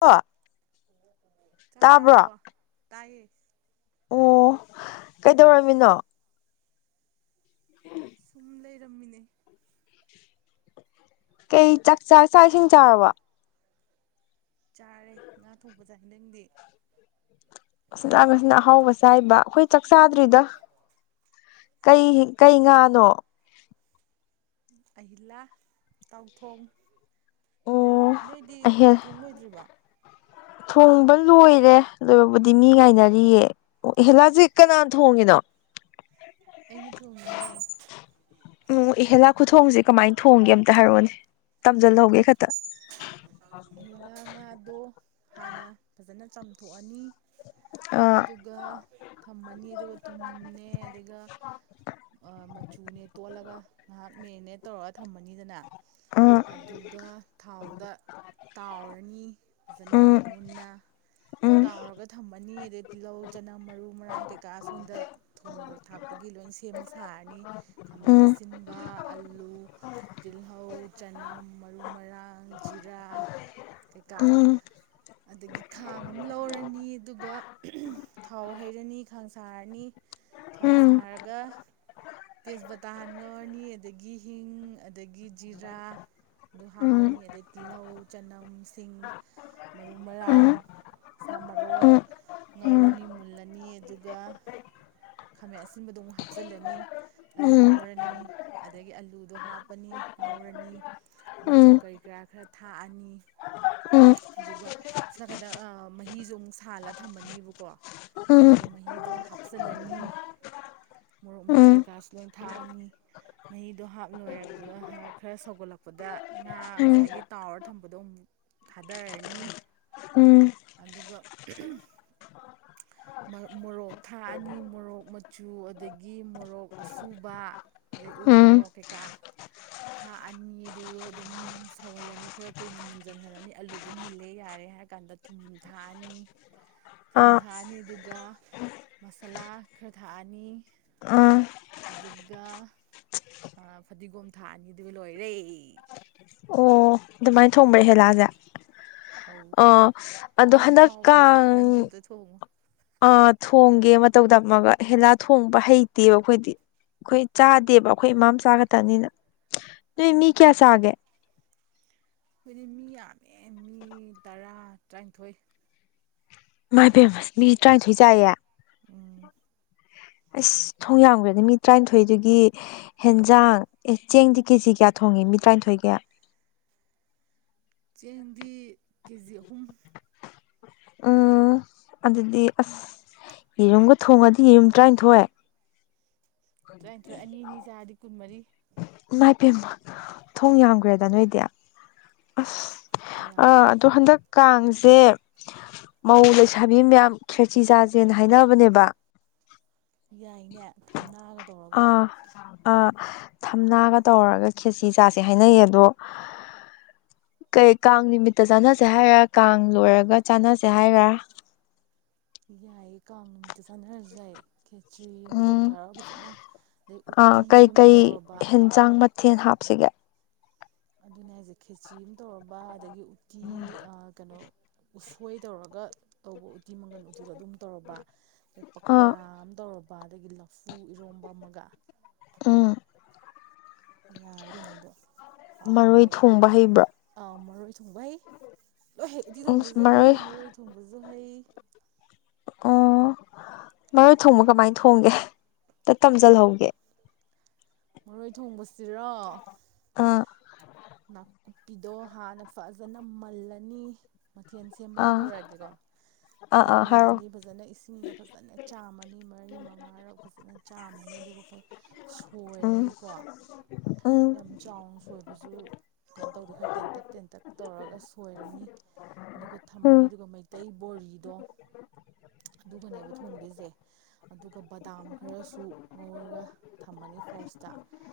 ꯑ ꯆꯥꯛ ꯆꯥꯔꯕꯣ ꯇꯥꯏꯌꯦ ꯑꯣ ꯀꯩꯗꯧꯔꯝꯃꯤꯅꯣ ꯎꯝ ꯁꯨꯝ ꯂꯩꯔꯝꯃꯤꯅꯦ ꯀꯩ ꯆꯥꯛꯆꯥ ꯆꯥꯛ ꯏꯁꯤꯡ ꯆꯥꯔꯕ ꯆꯥꯔꯦ ꯉꯥ ꯊꯣꯡꯄ ꯆꯥꯢ ꯅꯪꯗꯤ ꯑ ꯅꯪꯁꯤꯅ ꯑꯍꯥꯎꯕ ꯆꯥꯏꯕ ꯑꯈꯣꯏ ꯆꯥꯛ ꯆꯥꯗ꯭ꯔꯤꯗ ꯀꯩ ꯀꯩ ꯉꯥꯅꯣ ꯑꯍꯤꯂ ꯇꯥꯎꯊꯣꯡ ꯅꯪ ꯑꯣ ꯅꯣꯏꯗꯤ ꯑꯍꯦ ꯊꯣꯡꯂꯣꯏꯗ꯭ꯔꯤꯕꯣ ꯊꯣꯡꯕ ꯂꯣꯏꯔꯦ ꯑꯗꯨꯕꯨꯗꯤ ꯃꯤ ꯉꯥꯏꯅꯔꯤꯌꯦ ꯑꯦꯍꯦꯂꯥꯁꯦ ꯀꯅꯥꯅ ꯊꯣꯡꯉꯤꯅꯣ [inaudible] ꯑꯩꯅ ꯊꯣꯡꯉꯤꯅꯦ ꯎꯝ ꯏꯍꯦꯂꯥ ꯈꯨꯊꯣꯡꯁꯦ ꯀꯃꯥꯏꯅ ꯊꯣꯡꯒꯦ ꯑꯝꯇ ꯍꯥꯏꯔꯛꯑꯣꯅꯦ ꯇꯝꯁꯤꯜꯍꯧꯒꯦ ꯈꯛꯇ ꯑꯍꯦꯂꯥ ꯉꯥꯗꯣ ꯍꯥꯟꯅ ꯐꯖꯅ ꯆꯥꯝꯊꯣꯛꯑꯅꯤ ꯑꯥ ꯑꯗꯨꯒ ꯊꯝꯃꯅꯤ ꯑꯗꯨꯒ ꯊꯨꯝꯅꯦ ꯑꯗꯨꯒ ꯑ ꯃꯆꯨꯅꯦ ꯇꯣꯜꯂꯒ ꯉꯥꯏꯍꯥꯛ ꯃꯦꯔꯤꯅꯦꯠ ꯇꯧꯔꯒ ꯊꯝꯃꯅꯤꯗꯅ ꯑꯥ ꯑꯗꯨꯒ ꯊꯥꯎꯗ ꯇꯥꯎꯔꯅꯤ ꯐꯖꯅ ꯎꯝ ꯃꯨꯟꯅ ꯎꯝ ꯇꯥꯎꯔꯒ ꯊꯝꯃꯅꯤ ꯑꯗꯩ ꯇꯤꯜꯍꯧ ꯆꯅꯝ ꯃꯔꯨ ꯃꯔꯥꯡ ꯀꯩꯀꯥ ꯁꯣꯝꯗ ꯊꯣꯡꯕ ꯊꯥꯛꯄꯒꯤ ꯂꯣꯏ ꯁꯦꯝ ꯁꯥꯔꯅꯤ ꯈꯥꯃꯦꯟ ꯎꯝ ꯑꯁꯤꯟꯕ ꯑꯂꯨ ꯇꯤꯜꯍꯧ ꯆꯅꯝ ꯅꯝ ꯃꯔꯨ ꯃꯔꯥꯡ ꯖꯤꯔꯥ ꯀꯩꯀꯥ ꯎꯝ ꯑꯗꯒꯤ ꯈꯥꯡ ꯑꯃ ꯂꯧꯔꯅꯤ ꯑꯗꯨꯒ ꯊꯥꯎ ꯍꯩꯔꯅꯤ ꯈꯥꯡ ꯁꯥꯔꯅꯤ ꯎꯝ ꯊꯥꯎ ꯎꯝ ꯁꯥꯔꯒ ꯇꯦꯁꯄꯇꯥꯍꯟꯉꯧꯔꯅꯤ ꯑꯗꯒꯤ ꯍꯤꯡ ꯑꯗꯒꯤ ꯖꯤꯔꯥ ꯑꯗꯨ ꯍꯥꯞ ꯎꯝ ꯄꯅꯤ ꯑꯗꯩ ꯇꯤꯜꯍꯧ ꯆꯅꯝ ꯁꯤꯡ ꯃꯔꯨ ꯃꯔꯥꯡ ꯎꯝ ꯁꯥ ꯃꯔꯣꯏ ꯎꯝ ꯎꯝ ꯉꯧꯔꯅꯤ ꯃꯨꯜꯂ ꯅꯤ ꯑꯗꯨꯒ ꯈꯥꯃꯦꯟ ꯑꯁꯤꯟꯕꯗꯨ ꯑꯃꯨꯛ ꯍꯥꯞꯆꯤꯜꯂꯅꯤ ꯑꯗꯨ ꯉꯧꯔꯅꯤ ꯑꯗꯒꯤ ꯑꯂꯨꯗꯣ ꯍꯥꯞꯄꯅꯤ ꯉꯧꯔꯅꯤ ꯃ ꯆꯨ ꯎꯝ ꯀꯩꯀꯥ ꯈꯔ ꯊꯥꯛꯑꯅꯤ ꯎꯝ ꯑꯗꯨꯒ ꯁꯣ ꯅꯥꯀꯟꯗ ꯃꯍꯤꯖꯨ ꯑꯃꯨꯛ ꯁꯥꯍꯜꯂ ꯊꯝꯃꯅꯤꯕꯀꯣ ꯎꯝ ꯑꯗꯨꯒ ꯃꯍꯤꯗꯣ ꯍꯥꯞꯆꯤꯜꯂꯅꯤ ꯃꯣꯔꯣꯛ ꯃꯆꯨ ꯎꯝ ꯀꯩꯀꯥꯁꯨ ꯂꯣꯏ ꯊꯥꯛꯑꯅꯤ ꯃꯍꯤꯗꯣ ꯍꯥꯞ ꯂꯣꯏꯔꯒ ꯈꯔ ꯁꯧꯒꯠꯂꯛꯄꯗ ꯉꯥ ꯎꯝ ꯉꯁꯥꯏꯒꯤ ꯇꯥꯎꯔ ꯊꯝꯕꯗꯣ ꯑꯃꯨꯛ ꯊꯥꯗꯔꯅꯤ ꯎꯝ ꯑꯗꯨꯒ [inaudible] ꯃꯣꯔꯣꯛ ꯊꯥꯛ ꯑꯅꯤ ꯃꯣꯔꯣꯛ ꯃꯆꯨ ꯑꯗꯒꯤ ꯃꯣꯔꯣꯛ ꯑꯁꯨꯕ ꯑꯗꯩ ꯎ ꯎꯝ ꯃꯣꯔꯣꯛ ꯀꯩꯀꯥ ꯊꯥꯛꯑꯅꯤ ꯑꯗꯨꯒ ꯑꯗꯨꯝ ꯁꯧꯍꯜꯂꯅꯤ ꯈꯔ ꯀꯨꯏꯅ ꯃꯨꯟꯖꯟꯍꯜꯂꯅꯤ ꯑꯂꯨꯗꯣ ꯃꯨꯜꯂꯦ ꯌꯥꯔꯦ ꯍꯥꯏꯔ ꯀꯥꯟꯗ ꯊꯨꯝ ꯊꯥꯛꯑꯅꯤ ꯊꯨꯝ ꯑꯥ ꯊꯥꯛꯑꯅꯤ ꯑꯗꯨꯒ ꯃꯁꯥꯂꯥ ꯈꯔ ꯊꯥꯛꯑꯅꯤ ꯑꯥ ꯑꯗꯨꯒ ꯐꯗꯤꯒꯣꯝ ꯊꯥꯑꯅꯤ ꯑꯗꯨꯒ ꯂꯣꯏꯔꯦ ꯑꯗꯨꯃꯥꯏꯟ ꯊꯣꯡꯕ꯭ꯔ ꯑꯍꯦꯂꯥꯁꯦ ꯑꯧ ꯑꯣ ꯑꯗꯣ ꯌꯥꯝ ꯍꯟꯗꯛ ꯍꯥꯎꯕꯅꯦ ꯀꯥꯡ ꯅꯪꯁꯨ ꯑꯝꯇ ꯊꯣꯡꯉꯣ ꯑ ꯊꯣꯡꯒꯦ ꯃꯇꯧ ꯇꯝꯃꯒ ꯑꯍꯦꯂꯥ ꯊꯣꯡꯕ ꯍꯩꯇꯦꯕ ꯑꯩꯈꯣꯏꯗꯤ ꯑꯩꯈꯣꯏ ꯆꯥꯗꯦꯕ ꯑꯩꯈꯣꯏ ꯏꯃꯥꯝ ꯆꯥ ꯈꯇꯅꯤꯅ ꯅꯣꯏ ꯃꯤ ꯀꯌꯥ ꯆꯥꯒꯦ ꯑꯩꯈꯣꯏꯗꯤ ꯃꯤ ꯌꯥꯝꯃꯦ ꯃꯤ ꯇꯔꯥ ꯇꯔꯥꯅꯤꯊꯣꯏ ꯏꯃꯥꯏꯄꯦꯝꯃ ꯃꯤ ꯇꯔꯥꯅꯤꯊꯣꯏ ꯆꯥꯏꯌꯦ ꯎꯝ ꯑꯁ ꯊꯣꯡ ꯌꯥꯝꯒ꯭ꯔꯗ ꯃꯤ ꯇꯔꯥꯅꯤꯊꯣꯏꯗꯨꯒꯤ ꯍꯦꯟꯖꯥꯡ ꯑꯦ ꯆꯦꯡꯗꯤ ꯀꯦꯖꯤ ꯀꯌꯥ ꯊꯣꯡꯉꯤ ꯃꯤ ꯇꯔꯥꯏꯟꯊꯣꯏꯒꯤ ꯆꯦꯡꯗꯤ ꯀꯦꯖꯤ ꯑꯍꯨꯝ ꯎꯝ ꯑꯗꯨꯗꯤ ꯑꯁ ꯌꯦꯔꯨꯝꯒ ꯊꯣꯡꯉꯗꯤ ꯌꯦꯔꯨꯝ ꯇꯔꯥꯏꯟꯊꯣꯏ ꯇꯔꯥꯏꯟꯊꯣꯏ ꯑꯅꯤ ꯑꯅꯤ ꯆꯥꯔꯗꯤ ꯀꯨꯟꯃꯔꯤ ꯃꯥꯏꯄꯦꯝꯃ ꯊꯣꯡ ꯌꯥꯝꯒ꯭ꯔꯦꯗ ꯅꯣꯏꯗꯤ ꯑꯁ ꯑꯥ ꯌꯥꯝꯕꯅꯦ ꯑꯗꯣ ꯍꯟꯗꯛ ꯀꯥꯡꯖ ꯖꯦ ꯃꯧ ꯂꯩꯁꯥꯕꯤ ꯃꯌꯥꯝ ꯈꯦꯆꯤ ꯆꯥꯥꯖꯦꯅ ꯍꯥꯏꯅꯕꯅꯦꯕ ꯌꯥꯏꯅꯦ ꯊꯝꯅꯥꯒ ꯇꯧꯔꯒ ꯑꯥ ꯑꯥ ꯊꯝꯅꯥꯒ ꯇꯧꯔꯒ ꯈꯦꯁꯤ ꯆꯥꯁꯦ ꯍꯥꯏꯅꯩ ꯑꯗꯣ ꯀꯩ ꯀꯥꯡ ꯅꯨꯃꯤꯠꯇ ꯆꯥꯅꯖꯦ ꯍꯥꯏꯔ ꯀꯥꯡ ꯂꯣꯏꯔꯒ ꯆꯥꯅꯖꯦ ꯍꯥꯏꯔ ꯌꯥꯏꯌꯦ ꯀꯥꯡ ꯅꯨꯃꯤꯠꯇ ꯆꯥꯅꯔꯖꯨ ꯌꯥꯏ ꯈꯦꯆ꯭ꯔꯤ ꯑꯃ ꯎꯝ ꯇꯧꯊꯔꯒ ꯐꯖꯅ ꯑꯗꯩ ꯑꯥ ꯎꯇꯤ ꯑꯃ ꯇꯧꯔꯕ ꯁꯤꯒ ꯑꯗꯨꯅꯦ ꯍꯥꯏꯖꯦ ꯈꯦꯆꯤ ꯑꯃ ꯇꯧꯔꯕ ꯑꯗꯒꯤ ꯎꯇꯤ ꯑꯥ ꯀꯩꯅꯣ ꯎꯁꯣꯏ ꯇꯧꯔꯒ ꯇꯧꯕ ꯎꯠ ꯇꯤ ꯃꯪꯒꯜ ꯎꯇꯤ ꯑꯗꯨ ꯑꯃ ꯇꯧꯔꯕ ꯗꯩ ꯑꯥ ꯄꯀꯣꯔ ꯑꯝ ꯇꯧꯔꯕ ꯄꯥ ꯗꯒꯤ ꯂꯐꯨ ꯏꯔꯣꯝꯕ ꯑꯃꯒ ꯎꯝ ꯌꯥꯔꯦ ꯀꯩꯅꯣꯗꯣ ꯃꯔꯣꯏ ꯍꯥꯎꯔꯅꯤ ꯊꯣꯡꯕ ꯍꯩꯕ꯭ꯔꯣ ꯑꯥ ꯃꯔꯣꯏ ꯊꯣꯡꯕ ꯍꯩ ꯂꯣꯏ ꯍꯩ ꯎꯇꯤ ꯊꯣꯡꯕꯖꯨ ꯍꯩ ꯃꯔꯣꯏ ꯊꯣꯡꯕꯖꯨ ꯍꯩ ꯑꯣ ꯃꯔꯣꯏ ꯊꯣꯡꯕ ꯀꯃꯥꯏ ꯊꯣꯡꯒꯦ ꯇ ꯇꯝꯖꯤꯜꯍꯧꯒꯦ ꯃꯔꯣꯏ ꯊꯣꯡꯕꯁꯤꯔꯣ ꯑꯥ ꯅꯥꯀꯨꯞꯄꯤꯗꯣ ꯍꯥꯅ ꯐꯖꯅ ꯃꯜꯂꯅꯤ ꯃꯊꯦꯟ ꯁꯦꯝꯕꯗꯩ ꯑꯥ ꯍꯧꯔꯛꯑꯒꯦꯀꯣ ꯑꯥ ꯐꯖꯅ ꯑꯥ ꯍꯥꯏꯔꯣ ꯃꯜꯂꯅꯤ ꯐꯖꯅ ꯏꯁꯤꯡꯗ ꯐꯖꯅ ꯆꯥꯝꯃꯅꯤ ꯃꯔꯤ ꯃꯉꯥꯔꯛ ꯐꯖꯅ ꯆꯥꯝꯃꯅꯤ ꯑꯗꯨꯒ ꯐ ꯎꯝ ꯁꯣꯏꯔꯅꯤꯀꯣ ꯎꯝ ꯌꯥꯝ ꯆꯥꯎꯅ ꯁꯣꯏꯕꯖꯨ ꯀꯩꯅꯣ ꯇꯧꯗꯦ ꯈꯔ ꯇꯦꯟꯇꯛ ꯇꯦꯟꯇꯛ ꯇꯧꯔꯒ ꯁꯣꯏꯔꯅꯤ ꯑꯗꯨꯒ ꯊꯝꯃꯅꯤ ꯎꯝ ꯑꯗꯨꯒ ꯃꯩꯇꯩ ꯕꯣꯔꯤꯗꯣ ꯑꯗꯨꯒꯅꯦꯕ ꯊꯣꯡꯗꯣꯏꯖꯦ ꯑꯗꯨꯒ ꯕꯗꯥꯝ ꯈꯔꯁꯨ ꯉꯧꯔꯒ ꯊꯝꯃꯅꯤ ꯐꯥꯔꯁ ꯇꯥ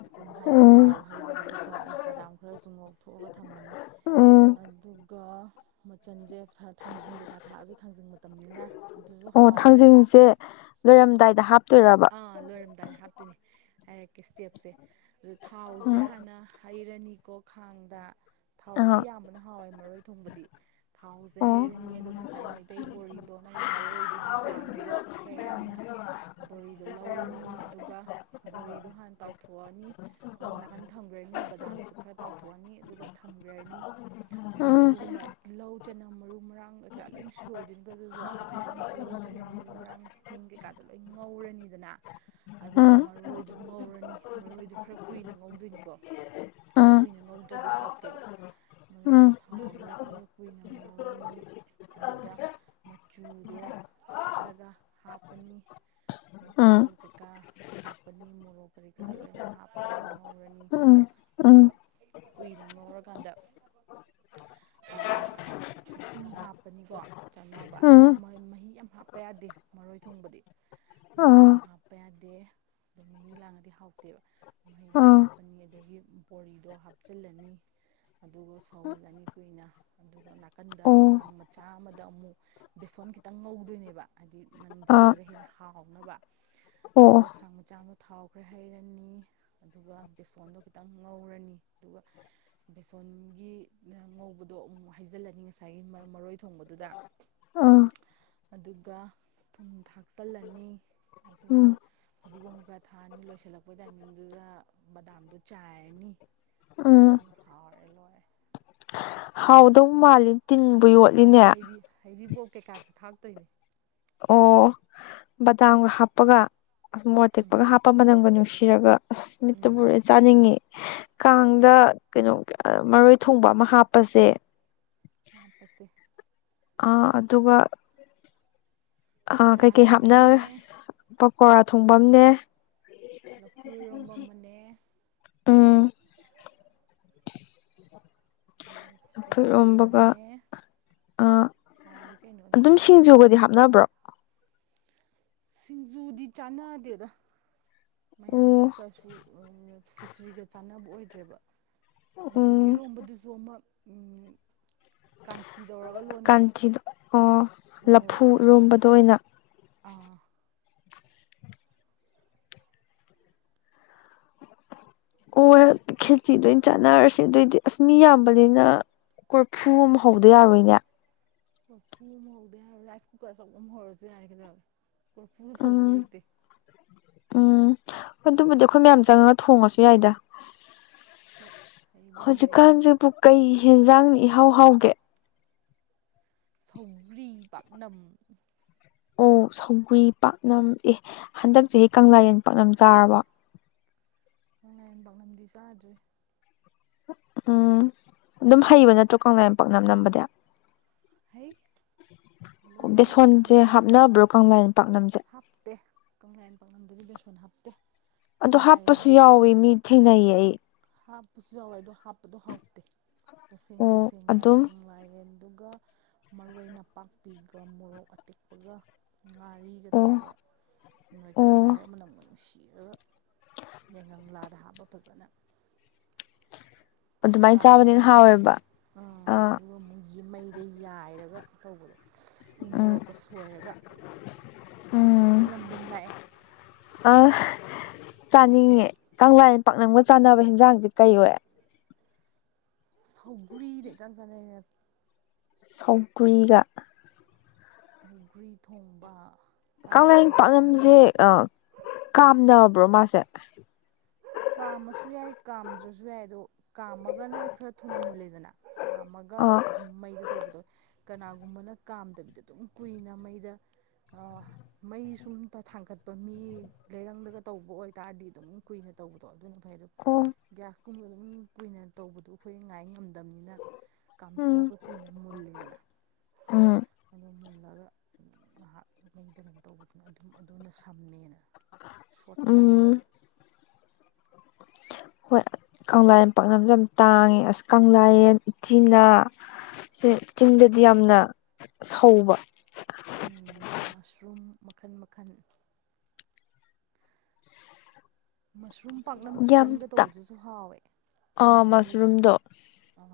ꯑꯗꯨꯝ ꯍꯥꯏꯗꯤ ꯊꯥꯎ ꯎꯝ ꯍꯩꯕꯗꯨꯗ ꯖ ꯕꯗꯥꯝ ꯈꯔꯁꯨ ꯉꯣꯛꯊꯣꯛꯑꯒ ꯊꯝꯃꯅꯤ ꯎꯝ ꯑꯗꯨꯒ ꯃꯆꯟꯖꯦ ꯊꯥ ꯊꯥꯡꯖꯤꯡ ꯀꯩꯀꯥ ꯊꯥꯛꯑꯖꯨ ꯊꯥꯡꯖꯤꯡ ꯃꯇꯝꯅꯤꯅ ꯑꯗꯨꯖꯨ ꯑꯣ ꯍꯥꯎꯋꯤ ꯊꯥꯡꯖꯤꯡꯁꯦ ꯂꯣꯏꯔꯝꯗꯥꯏꯗ ꯍꯥꯞꯇꯣꯏꯔꯕ ꯑꯥ ꯂꯣꯏꯔꯝꯗꯥꯏ ꯍꯥꯞꯇꯣꯏꯅꯦ ꯍꯥꯏꯔꯛꯀꯦ ꯏꯁꯇꯦꯞꯁꯦ ꯑꯗꯣ ꯊꯥꯎꯖꯦ ꯎꯝ ꯍꯥꯅ ꯍꯩ ꯔꯥꯅꯤꯀꯣ ꯈꯥꯡꯗ ꯊꯥꯎ ꯈꯔ ꯑ ꯌꯥꯝꯕꯅ ꯍꯥꯎꯋꯦ ꯃꯔꯣꯏ ꯊꯣꯡꯕꯗꯤ ꯊꯥꯎꯖꯦ ꯑꯣ ꯍꯩꯔꯅꯤ ꯑꯗꯣ ꯉꯁꯥꯏ ꯃꯩꯇꯩ ꯕꯣꯔꯤꯗꯣ ꯅꯪꯒꯤ ꯃꯔꯣꯏꯗꯨꯒꯤ ꯆꯥꯡꯗꯨꯗ ꯈꯔ ꯌꯥꯝꯅ [unintelligible] ꯕꯣꯔꯤꯗꯣ ꯂꯧꯔꯅꯤ ꯑꯗꯨꯒ ꯕꯣꯔꯤꯗꯣ ꯍꯥꯟ ꯇꯥꯎꯊꯣꯛꯑꯅꯤ ꯑꯗꯨꯒ ꯅꯥꯀꯟ ꯊꯝꯒ꯭ꯔꯅꯤ ꯕꯗꯥꯝꯁꯨ ꯈꯔ ꯇꯥꯎꯊꯣꯛꯑꯅꯤ ꯑꯗꯨꯒ ꯊꯝꯒ꯭ꯔꯅꯤ ꯑꯗꯒꯤ ꯎꯝ ꯑꯗꯨꯖꯨ ꯃ ꯇꯤꯜꯂꯧ ꯆꯅꯝ ꯃꯔꯨ ꯃꯔꯥꯡ ꯀꯩꯀꯥ ꯂꯣꯏ ꯁꯣꯏꯗꯣꯏꯅꯤꯀꯣ ꯑꯗꯨꯖꯨ ꯑꯗꯨ ꯂꯣꯏ ꯇꯤꯜꯂꯧ ꯆꯅꯝ ꯃꯔꯨ ꯃꯔꯥꯡ ꯍꯤꯡ ꯀꯩꯀꯥꯗꯣ ꯂꯣꯏ ꯉꯧꯔꯅꯤꯗꯅ ꯑꯗꯨꯒ ꯎꯝ ꯃꯔꯣꯏꯗꯨ ꯉꯧꯔꯅꯤ ꯃꯔꯣꯏꯗꯨ ꯈꯔ ꯀꯨꯏꯅ ꯉꯧꯗꯣꯏꯅꯤꯀꯣ ꯎꯝ ꯀꯨꯏꯅ ꯉꯧꯗ꯭ꯔꯗꯤ ꯍꯥꯎꯇꯦꯕ ꯎꯝ ꯃꯔꯣꯏꯁꯨ ꯊꯥꯎꯗꯨꯗ ꯈꯔ ꯀꯨꯏꯅ ꯉꯧꯔꯅꯤ ꯑꯗꯨꯒ ꯃꯆꯨꯗꯣ ꯊꯤꯠꯂꯒ ꯍꯥꯞꯄꯅꯤ ꯃꯆꯨ ꯎꯝ ꯀꯩꯀꯥ ꯍꯥꯞꯄꯅꯤ ꯃꯣꯔꯣꯛ ꯀꯔꯤ ꯀꯔꯥ ꯂꯣꯏꯅ ꯍꯥꯞꯄꯅꯤ ꯉ ꯎꯝ ꯎꯝ ꯀꯨꯏꯅ ꯉꯧꯔꯀꯥꯟꯗ ꯑꯥ ꯏꯁꯤꯡ ꯍꯥꯞꯄꯅꯤꯀꯣ ꯆꯥꯟꯅꯕ ꯃ ꯎꯝ ꯃꯣꯏ ꯃꯍꯤ ꯌꯥꯝ ꯍꯥꯞꯄ ꯌꯥꯗꯦ ꯃꯔꯣꯏ ꯊꯣꯡꯕꯗꯤ ꯃꯍꯤ ꯌꯥꯝ ꯎꯝ ꯍꯥꯞꯄ ꯌꯥꯗꯦ ꯑꯗꯨ ꯃꯍꯤ ꯂꯥꯡꯉꯗꯤ ꯍꯥꯎꯇꯦꯕ ꯑ ꯃꯍꯤꯗꯣ ꯑ ꯍꯥꯞꯄꯅꯤ ꯑꯗꯒꯤ ꯕꯣꯔꯤꯗꯣ ꯍꯥꯞꯆꯤꯜꯂꯅꯤ ꯑꯗꯨꯒ ꯁꯧꯍꯜꯂꯅꯤ ꯀꯨꯏꯅ ꯑꯗꯨꯒ ꯅꯥ ꯀꯟꯗ ꯑꯣ ꯈꯥꯡ ꯃꯆꯥ ꯑꯃꯗ ꯑꯃꯨꯛ ꯕꯦꯁꯣꯟ ꯈꯤꯇꯪ ꯉꯧꯗꯣꯏꯅꯦꯕ ꯍꯥꯏꯗꯤ ꯑꯥ ꯅꯪꯁꯤꯜꯂꯒ ꯍꯦꯟꯅ ꯍꯥꯎꯅꯕ ꯑꯣ ꯑꯗꯨꯒ ꯈꯥꯡ ꯃꯆꯥ ꯃ ꯊꯥꯎ ꯈ꯭ꯔꯦ ꯍꯩꯔꯅꯤ ꯑꯗꯨꯒ ꯕꯦꯁꯣꯟꯗꯣ ꯈꯤꯇꯪ ꯉꯧꯔꯅꯤ ꯑꯗꯨꯒ ꯕꯦꯁꯣꯟꯒꯤ ꯉꯧꯕꯗꯣ ꯑꯃꯨꯛ ꯍꯥꯏꯖꯤꯜꯂꯅꯤ ꯉꯁꯥꯏꯒꯤ ꯃꯔꯣꯏ ꯊꯣꯡꯕꯗꯨꯗ ꯑꯥ ꯑꯗꯨꯒ ꯊꯨꯝ ꯊꯥꯛꯆꯤꯜꯂꯅꯤ ꯑꯗꯨꯒ ꯎꯝ ꯐꯗꯤꯀꯣꯝ ꯊꯥꯛꯑꯅꯤ ꯂꯣꯏꯁꯜꯂꯛꯄꯩ ꯇꯥꯏꯃꯤꯡꯗꯨꯗ ꯕꯗꯥꯝꯗꯣ ꯆꯥꯏꯔꯅꯤ ꯎꯝ ꯑꯗꯨ ꯍꯥꯎꯔꯦ ꯂꯣꯏꯔꯦ ꯍꯥꯎꯗꯧ ꯃꯥꯜꯂꯤ ꯇꯤꯟꯕꯨ ꯌꯣꯠꯂꯤꯅꯦ ꯀꯩꯀꯥꯥꯁꯨ ꯊꯥꯛꯇꯣꯏꯅꯦ ꯑꯣ ꯕꯗꯥꯝꯒ ꯍꯥꯞꯄꯒ ꯃꯣꯔꯣꯛ ꯑꯇꯦꯛꯄꯒ ꯎꯝ ꯍꯥꯞꯄ ꯃꯅꯝꯒ ꯅꯨꯡꯁꯤ ꯁꯤꯔꯒ ꯑꯁ ꯃꯤꯠꯇꯕꯨ ꯎꯝ ꯎꯔꯦ ꯆꯥꯅꯤꯡꯉꯤ ꯀꯥꯡꯗ ꯀꯩꯅꯣ ꯃꯔꯣꯏ ꯊꯣꯡꯕ ꯑꯃ ꯍꯥꯞꯄꯁꯦ ꯍꯥꯞꯄꯁꯦ ꯑꯥ ꯑꯗꯨꯒ ꯑꯥ ꯄꯀꯣꯔꯥ ꯀꯩꯀꯩ ꯊꯣꯡꯕ ꯍꯥꯞꯅ ꯑꯃꯅꯦ ꯄꯀꯧꯔꯥ ꯊꯣꯡꯕꯑꯝꯅꯦ ꯂꯐꯨ ꯏꯔꯣꯝꯕ ꯑꯃꯅꯦ ꯆꯝꯐꯨꯠ ꯑꯗꯨꯒ ꯏꯔꯣꯝꯕꯒ ꯀꯦꯆ꯭ꯔꯤꯗꯨꯝꯅꯦ ꯑꯥ ꯑꯗꯨꯝ ꯁꯤꯡꯖꯨꯒꯗꯤ ꯍꯥꯞꯅꯕ꯭ꯔꯣ ꯁꯤꯡꯖꯨꯗꯤ ꯆꯥꯟꯅꯗꯦꯗ ꯃꯌꯥꯝꯗꯨ ꯑꯣ ꯀꯩꯁꯨ ꯈꯦꯆ꯭ꯔꯤꯒ ꯆꯥꯟꯅꯕ ꯑꯣꯏꯗ꯭ꯔꯦꯕ ꯑꯗꯨ ꯎꯝ ꯏꯔꯣꯝꯕꯗꯨꯁꯨ ꯑꯃ ꯎꯝ ꯀꯥꯟꯆꯤ ꯇꯧꯔꯒ ꯂꯣꯟꯕꯗꯣ ꯀꯥꯟꯆꯤꯗꯣ ꯑꯣ ꯃꯣꯔꯣꯛ ꯂꯐꯨ ꯀꯩꯀꯥ ꯇꯧꯔꯒ ꯏꯔꯣꯝꯕꯗꯣ ꯑꯣꯏꯅ ꯑꯥ ꯑꯣ ꯈꯦꯆꯤꯗꯣꯏ ꯑꯣꯏꯅ ꯆꯥꯟꯅꯔꯁꯦ ꯑꯗꯨꯑꯣꯏꯗꯤ ꯑꯁ ꯃꯤ ꯌꯥꯝꯕꯅꯤꯅ ꯀꯣꯔꯐꯨ ꯑꯃ ꯍꯧꯗ ꯌꯥꯔꯣꯏꯅꯦ ꯐꯨ ꯑꯃ ꯍꯧꯕꯗ ꯌꯥꯔꯣꯏ ꯔꯥꯏꯁ ꯀꯨꯀꯔ ꯑꯆꯧꯕ ꯑꯃ ꯍꯧꯔꯁꯨ ꯌꯥꯔꯦ ꯀꯩꯗꯧꯔꯒꯦ ꯀꯣꯔꯐꯨꯗ ꯊꯣꯡꯕꯗꯤ ꯎꯝ ꯍꯩꯇꯦ ꯎꯝ ꯑꯗꯨꯕꯨꯗꯤ ꯑꯩꯈꯣꯏ ꯃꯌꯥꯝ ꯆꯪꯉꯒ ꯊꯣꯡꯉꯁꯨ ꯌꯥꯏꯗ ꯍꯣꯏ ꯍꯩꯕ ꯌꯥꯝ ꯂꯩꯕꯅꯤ ꯍꯧꯖꯤꯛꯀꯥꯟꯁꯤꯕꯨ ꯀꯩ ꯍꯦꯟꯖꯥꯡꯅ ꯏꯍꯥꯎ ꯍꯥꯎꯒꯦ ꯁꯧꯒ꯭ꯔꯤ ꯄꯥꯛꯅꯝ ꯑꯣ ꯁꯧꯒ꯭ꯔꯤ ꯄꯥꯛꯅꯝ ꯑꯦ ꯍꯟꯗꯛꯁꯦ ꯆꯍꯤ ꯀꯪꯂꯥꯌꯦꯟ ꯄꯥꯛꯅꯝ ꯆꯥꯔꯕꯣ ꯀꯪꯂꯥꯌꯦꯟ ꯄꯥꯛꯅꯝꯗꯤ ꯆꯥꯗ꯭ꯔꯤ ꯎꯝ ꯑꯗꯨꯝ ꯍꯩꯕ ꯅꯠꯇ꯭ꯔꯣ ꯀꯪꯂꯥꯌꯦꯟ ꯄꯥꯛꯅꯝ ꯅꯝꯕꯗꯤ ꯍꯩ ꯂꯣꯏ ꯍꯩ ꯕꯦꯁꯣꯟꯁꯦ ꯀꯪꯂꯥꯌꯦꯟ ꯄꯥꯛꯅꯝꯁꯨ ꯍꯥꯞꯅꯕ꯭ꯔꯣ ꯀꯪꯂꯥꯌꯦꯟ ꯄꯥꯛꯅꯝꯁꯦ ꯍꯥꯞꯇꯦ ꯀꯪꯂꯥ ꯌꯦꯟ ꯄꯥꯛꯅꯝꯗꯨꯒꯤꯗ ꯁꯨꯅ ꯍꯥꯞꯇꯦ ꯑꯣ ꯍꯥꯞꯄꯁꯨ ꯀꯪꯂꯥꯌꯦꯟꯗꯨꯒ ꯌꯥꯎꯋꯤ ꯃꯤ ꯊꯦꯡꯅꯩꯌꯦ ꯑꯩ ꯍꯥꯞꯄꯁꯨ ꯌꯥꯎꯋꯦ ꯑꯗꯣ ꯍꯥꯞꯄꯗꯣ ꯍꯥꯎꯇꯦ ꯇꯁꯦꯡ ꯑꯣ ꯇꯁꯦꯡꯅ ꯑꯗꯨꯝ ꯀꯪꯂꯥ ꯌꯦꯟ ꯑꯗꯨꯒ ꯃꯔꯣꯏ ꯅꯄꯥꯛꯄꯤꯒ ꯃꯣꯔꯣꯛ ꯑꯇꯦꯛꯄꯒ ꯉꯥꯔꯤꯒ ꯑꯣ ꯇꯧꯔꯒ ꯑꯣ ꯅꯣꯏꯈꯥꯏꯔ ꯃꯅꯝ ꯅꯨꯡꯁꯤꯔꯒ ꯌꯥꯏꯉꯪ ꯂꯥꯗ ꯍꯥꯞꯄ ꯐꯖꯅ ꯑꯗꯨꯃꯥꯏꯅ ꯆꯥꯕꯅꯤꯅ ꯀꯥꯝꯃꯅꯤ ꯍꯥꯟꯅ ꯍꯥꯎꯋꯦꯕ ꯑꯥ ꯑꯗꯨꯒ ꯑꯃꯨꯛ ꯃꯩꯗ ꯌꯥꯏꯔꯒ ꯇꯧꯕꯗꯣ ꯎ ꯎꯝ ꯃꯣꯔꯣꯛꯀ ꯁꯣꯏꯔꯒ ꯎꯝ ꯃꯅꯝꯗꯨꯝ ꯂꯥꯛꯑꯦ ꯑ ꯆꯥꯅꯤꯡꯉꯦ ꯀꯪꯂꯥ ꯄꯥꯛꯅꯝꯒ ꯆꯥꯅꯕ ꯍꯤꯟꯖꯥꯡꯗꯤ ꯀꯩ ꯑꯣꯏ ꯁꯧꯒꯔꯤ ꯅ ꯏꯆꯥꯟ ꯆꯥ ꯁꯧꯒ꯭ꯔꯤꯒ ꯁꯧꯒ꯭ꯔꯤ ꯊꯣꯡꯕ ꯀꯪꯂꯥ ꯀꯥꯂꯦꯟꯒꯤꯗꯤ ꯄꯥꯛꯅꯝꯁꯦ ꯃꯍꯤ ꯀꯥꯝꯅꯕ꯭ꯔꯣ ꯃꯥꯁꯦ ꯀꯥꯝꯃꯁꯨ ꯌꯥꯏ ꯀꯥꯝꯗ꯭ꯔꯁꯨ ꯌꯥꯏ ꯑꯗꯣ ꯀꯥꯝꯃꯒꯅ ꯈꯔ ꯊꯨꯅ ꯃꯨꯜꯂꯦꯗꯅ ꯀꯥꯝꯃꯒ ꯑ ꯑꯣ ꯃꯩꯗ ꯇꯧꯕꯗꯣ ꯀꯅꯥꯒꯨꯝꯕꯅ ꯀꯥꯝꯗꯕꯤꯗ ꯑꯗꯨꯝ ꯀꯨꯏꯅ ꯃꯩꯗ ꯃꯩ ꯁꯨꯝꯇ ꯊꯥꯡꯒꯠꯄ ꯃꯤ ꯂꯩꯔꯪꯗꯒ ꯇꯧꯕ ꯑꯣꯏꯇꯥꯥꯔꯗꯤ ꯑꯗꯨꯝ ꯀꯨꯏꯅꯗ ꯇꯧꯕꯗꯣ ꯑꯗꯨꯅ ꯐꯩ ꯑꯣ ꯒ꯭ꯌꯥꯁꯀꯨꯝꯕ ꯑꯗꯨꯝ ꯀꯨꯏꯅ ꯇꯧꯕꯗꯨꯣ ꯑꯩꯈꯣꯏ ꯉꯥꯏ ꯉꯝꯗꯦ ꯄꯕꯅꯤꯅ ꯎꯝ ꯀꯥꯝꯊꯣꯛꯑꯒ ꯊꯨꯅ ꯃꯨꯜꯂꯦꯗꯅ ꯎꯝ ꯑ ꯃꯨꯂꯦ ꯈꯠꯂꯒ ꯉꯥꯏꯍꯥꯛ ꯃꯩꯗꯅ ꯇꯧꯕꯗꯨꯅ ꯑꯗꯨꯝ ꯑꯗꯨꯅ ꯁꯝꯃꯦꯅ ꯁꯣꯔꯠ ꯀꯠꯇ ꯎꯝ ꯍꯣꯏ ꯀꯪꯂꯥ ꯄꯥꯛꯅꯝꯁꯨ ꯌꯥꯝ ꯇꯥꯡꯉꯦ ꯑꯁ ꯀꯪꯂꯥꯌꯦꯟ ꯎꯆꯤꯅꯥ ꯁꯦ ꯆꯤꯡꯗꯗꯤ ꯌꯥꯝꯅ ꯁꯧꯕ ꯃꯈꯜ ꯃꯈꯜ ꯃꯁꯔꯨꯝ ꯄꯥꯛꯅꯝ ꯌꯥꯝ ꯆꯤꯛꯀꯟꯒ ꯇꯥ ꯇꯧꯕꯗꯨꯁꯨ ꯍꯥꯎꯋꯦ ꯑꯥ ꯆꯨꯝꯅꯒꯤ ꯃꯁꯔꯨꯝꯗꯣ ꯑ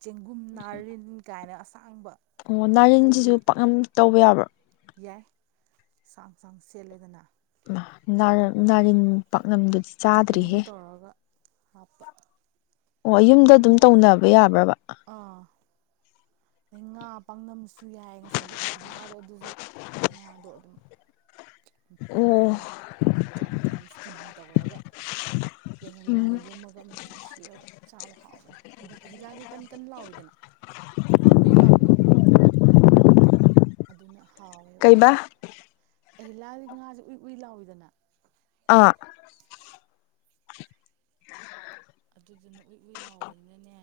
ꯆꯦꯡꯒꯨꯝ ꯅꯥꯔꯤꯟ ꯀꯥꯏꯅ ꯑꯁꯥꯡꯕ ꯑꯣ ꯃꯩꯇꯩꯒꯤ ꯅꯥꯔꯤꯟꯁꯤꯁꯨ ꯄꯥꯛꯅꯝ ꯇꯧꯕ ꯌꯥꯕ꯭ꯔꯥ ꯌꯥꯏ ꯆꯥꯡ ꯁꯥꯡ ꯁꯦꯠꯂꯦꯗꯅ ꯑꯗꯨꯒ ꯍꯧꯖꯤꯛꯀꯤꯅ ꯅꯥꯔꯤꯟ ꯄꯥꯛꯅꯝꯗꯨꯗꯤ ꯆꯤꯛꯀꯟꯒ ꯆꯥꯗ꯭ꯔꯤꯍꯦ ꯇꯧꯔꯒ ꯍꯥꯞꯄ ꯑꯣ ꯌꯨꯝꯗ ꯂꯣꯏ ꯑꯗꯨꯝ ꯌꯥꯏꯗ ꯇꯧꯅꯕ ꯌꯥꯕ꯭ꯔꯕ ꯑꯥ ꯑꯗꯩ ꯉꯥ ꯄꯥꯛꯅꯝꯁꯨ ꯌꯥꯏ ꯉꯁꯥꯏꯒꯤ ꯑꯍꯤꯜꯂꯥꯗꯣ ꯑꯗꯨꯁꯨ ꯉꯥꯗꯣ ꯑꯗꯨꯝ ꯃꯄꯥꯛ ꯑꯣ ꯆꯥꯎꯅ ꯆꯥꯎꯅ ꯏꯁꯇꯤꯝ ꯇꯧꯔꯒ ꯌꯥꯏꯉꯪꯂꯥꯗ ꯎꯝ ꯌꯣꯝꯃꯒ ꯃꯅꯝ ꯅꯨꯡꯁꯤꯔꯒ ꯆꯥꯕ ꯍꯥꯎꯕꯅꯦ ꯍꯥꯏꯗꯤ ꯑꯍꯤꯜꯂꯥꯁꯦ ꯀꯟ ꯀꯟꯅ ꯂꯥꯎꯏꯤꯗꯅ ꯍꯨꯏ ꯍꯨꯏ ꯂꯥꯎꯕꯗꯣ ꯑꯗꯨꯅ ꯍꯥꯎ ꯀꯩꯕ ꯑꯩꯍꯤꯂꯥ ꯉꯥꯁꯦ ꯎꯏ ꯎꯏ ꯂꯥꯎꯏꯗꯅ ꯑꯥ ꯑꯗꯨꯗꯨꯅ ꯎꯏ ꯎꯏ ꯂꯥꯎꯕꯅꯤꯅꯅꯦ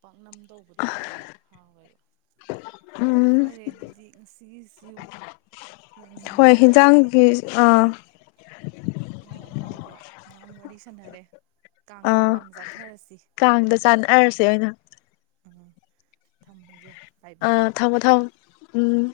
ꯄꯥꯛꯅꯝ ꯇꯧꯕꯗꯨꯅꯦ ꯑꯗꯨꯝ ꯍꯥꯎꯋꯦꯕ ꯍꯣꯏ ꯎꯝ ꯐꯔꯦ ꯑꯗꯨꯗꯤ ꯉꯁꯤꯒꯤꯁꯨ ꯌꯥꯝ ꯍꯣꯏ ꯅꯨꯡꯉꯥꯏꯔꯦ ꯍꯦꯟꯖꯥꯡꯒꯤ ꯑ ꯇꯣꯄꯤꯛꯁꯦ ꯑꯍꯥꯎ ꯑꯍꯥꯎꯕ ꯃꯌꯥꯝ ꯋꯥꯔꯤ ꯁꯥꯟꯅꯔꯦ ꯀꯥꯡꯗ ꯑꯥ ꯍꯥꯎꯅ ꯆꯥꯊꯔꯁꯤ ꯀꯥꯡꯗ ꯆꯥꯅꯔꯁꯦ ꯑꯣꯏꯅ ꯎꯝ ꯊꯝꯃꯒꯦ ꯕꯥꯏ ꯑ ꯕꯥꯏ ꯊꯝꯃꯣ ꯊꯝꯃꯣ ꯎꯝ